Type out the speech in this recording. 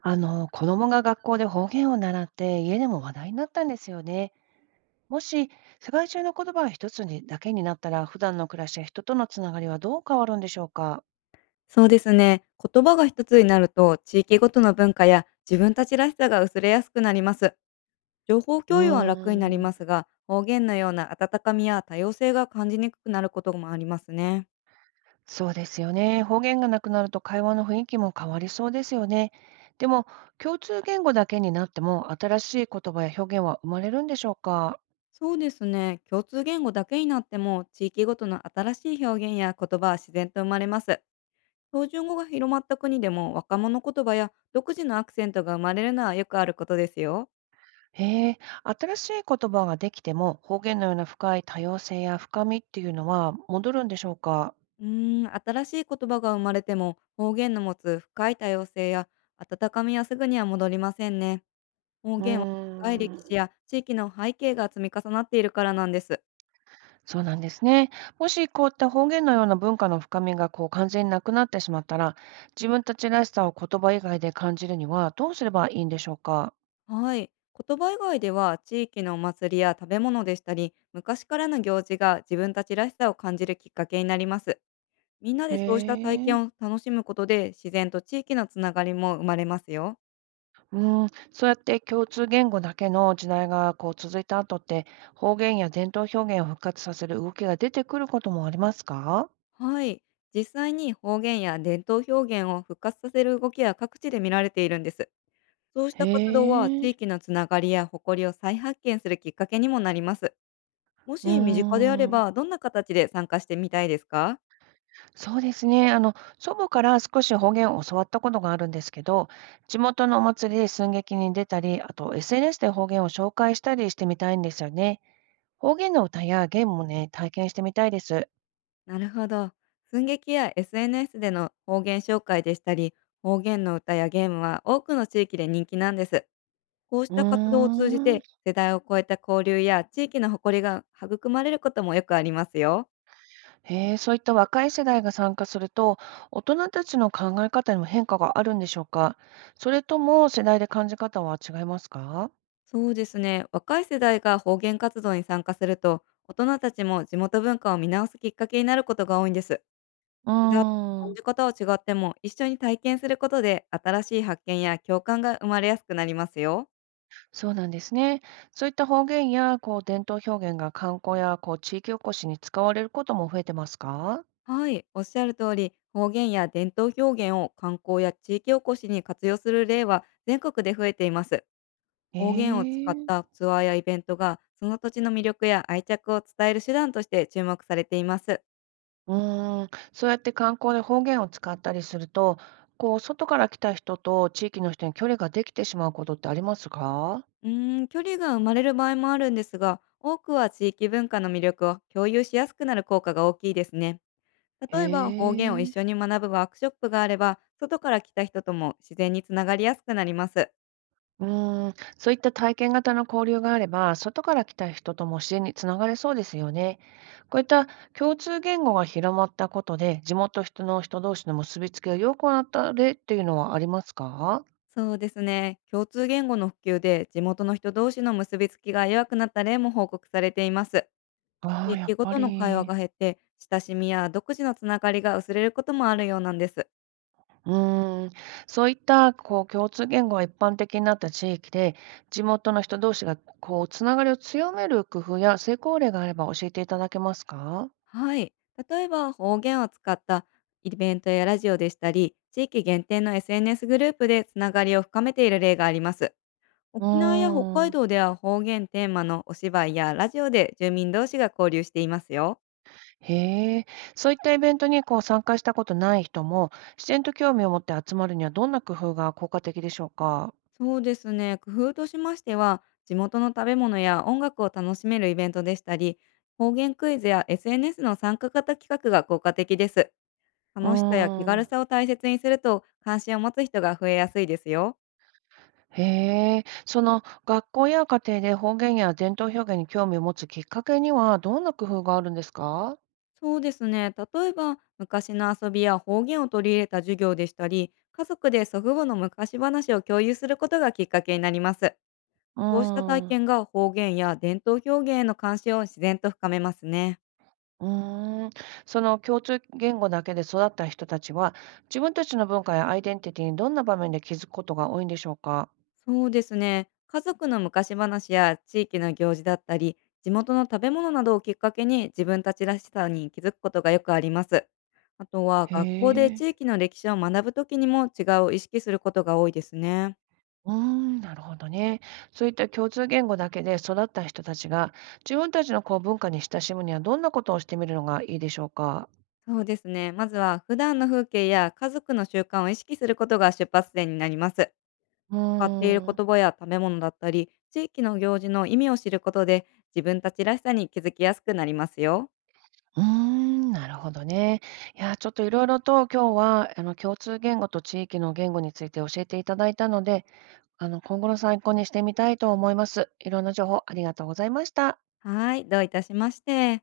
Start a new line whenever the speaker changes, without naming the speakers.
子供が学校で方言を習って家でも話題になったんですよね。もし世界中の言葉が一つにだけになったら、普段の暮らしや人とのつながりはどう変わるんでしょうか？
そうですね。言葉が一つになると、地域ごとの文化や自分たちらしさが薄れやすくなります。情報
うー
共有は楽になりま
ん、
すが、方言のような温かみや多様性が感じにくくなることもありますね。
そうですよね。方言がなくなると会話の雰囲気も変わりそうですよね。でも、共通言語だけになっても、新しい言葉や表現は生まれるんでしょうか？
そうですね。共通言語だけになっても、地域ごとの新しい表現や言葉は自然と生まれます。標準語が広まった国でも、若者言葉や独自のアクセントが生まれるのはよくあることですよ。
へえ、新しい言葉ができても、方言のような深い多様性や深みっていうのは戻るんでしょうか？
うーん、新しい言葉が生まれても方言の持つ深い多様性や温かみはすぐには戻りませんね。方
うー
言は長い歴史
ん。
や地域の背景が積み重なっているからなんです。
そうなんですね。もしこういった方言のような文化の深みがこう完全になくなってしまったら、自分たちらしさを言葉以外で感じるにはどうすればいいんでしょうか？
はい。言葉以外では地域のお祭りや食べ物でしたり、昔からの行事が自分たちらしさを感じるきっかけになります。みんな
へ
でそうした体
え。
験を楽しむことで自然と地域のつながりも生まれますよ。
うん、そうやって共通言語だけの時代がこう続いた後って、方言や伝統表現を復活させる動きが出てくることもありますか？
はい。実際に方言や伝統表現を復活させる動きは各地で見られているんです。そうし
へ
た活動は地
え。
域のつながりや誇りを再発見するきっかけにもなります。も
うー
し身近であれ
ん。
ば、どんな形で参加してみたいですか？
そうですね。祖母から少し方言を教わったことがあるんですけど、地元のお祭りで寸劇に出たり、あと SNS で方言を紹介したりしてみたいんですよね。方言の歌やゲームもね、体験してみたいです。
なるほど。寸劇や SNS での方言紹介でしたり、方言の歌やゲームは多くの地域で人気なんです。こうし
う
た活動を通じ
ーん。
て、世代を超えた交流や地域の誇りが育まれることもよくありますよ。
へえ、そういった若い世代が参加すると、大人たちの考え方にも変化があるんでしょうか？それとも世代で感じ方は違いますか？
そうですね。若い世代が方言活動に参加すると、大人たちも地元文化を見直すきっかけになることが多いんです。
う
普段
ー
感
ん。
じ方は違っても、一緒に体験することで、新しい発見や共感が生まれやすくなりますよ。
そうなんですね。そういった方言やこう伝統表現が観光やこう地域おこしに使われることも増えてますか？
はい、おっしゃる通り、方言や伝統表現を観光や地域おこしに活用する例は全国で増えています。
え
方言を使っ
ー、
たツアーやイベントが、その土地の魅力や愛着を伝える手段として注目されています。
うーん、そうやって観光で方言を使ったりすると、こう外から来た人と地域の人に距離ができてしまうことってありますか？
うーん、距離が生まれる場合もあるんですが、多くは地域文化の魅力を共有しやすくなる効果が大きいですね。
へ
例えば方言を一
え。
緒に学ぶワークショップがあれば、外から来た人とも自然につながりやすくなります。
うーん、そういった体験型の交流があれば、外から来た人とも自然につながれそうですよね。こういった共通言語が広まったことで、地元人の人同士の結びつきが良くなった例っていうのはありますか？
そうですね。共通言語の普及で地元の人同士の結びつきが弱くなった例も報告されています。
あ
地
あ、や
域
っ
ご
ぱ
との会話
り。
が減って、親しみや独自のつながりが薄れることもあるようなんです。
うーん、そういったこう共通言語が一般的になった地域で、地元の人同士がこうつながりを強める工夫や成功例があれば教えていただけますか？
はい。例えば方言を使ったイベントやラジオでしたり、地域限定の SNS グループでつながりを深めている例があります。
う
沖縄や北
ー
海
ん。
道では方言テーマのお芝居やラジオで住民同士が交流していますよ。
へえ、そういったイベントにこう参加したことない人も、自然と興味を持って集まるにはどんな工夫が効果的でしょうか？
そうですね。工夫としましては、地元の食べ物や音楽を楽しめるイベントでしたり、方言クイズや SNS の参加型企画が効果的です。
うー
楽しさや気軽
ん。
さを大切にすると関心を持つ人が増えやすいですよ。
へえ、その学校や家庭で方言や伝統表現に興味を持つきっかけにはどんな工夫があるんですか？
そうですね。例えば、昔の遊びや方言を取り入れた授業でしたり、家族で祖父母の昔話を共有することがきっかけになります。
う
こうした体
ーん。
験が方言や伝統表現への関心を自然と深めますね。
うーん、その共通言語だけで育った人たちは、自分たちの文化やアイデンティティにどんな場面で気づくことが多いんでしょうか？
そうですね。家族の昔話や地域の行事だったり、地元の食べ物などをきっかけに自分たちらしさに気づくことがよくあります。あとは
へ
学校で
え。
地域の歴史を学ぶときにも違いを意識することが多いですね。
うーん、なるほどね。そういった共通言語だけで育った人たちが、自分たちのこう文化に親しむにはどんなことをしてみるのがいいでしょうか？
そうですね。まずは普段の風景や家族の習慣を意識することが出発点になります。
う
買っている
ーん。
言葉や食べ物だったり、地域の行事の意味を知ることで、自分たちらしさに気づきやすくなりますよ。
うーん、なるほどね。いや、ちょっといろいろと今日は、共通言語と地域の言語について教えていただいたので、今後の参考にしてみたいと思います。いろんな情報ありがとうございました。
はい、どういたしまして。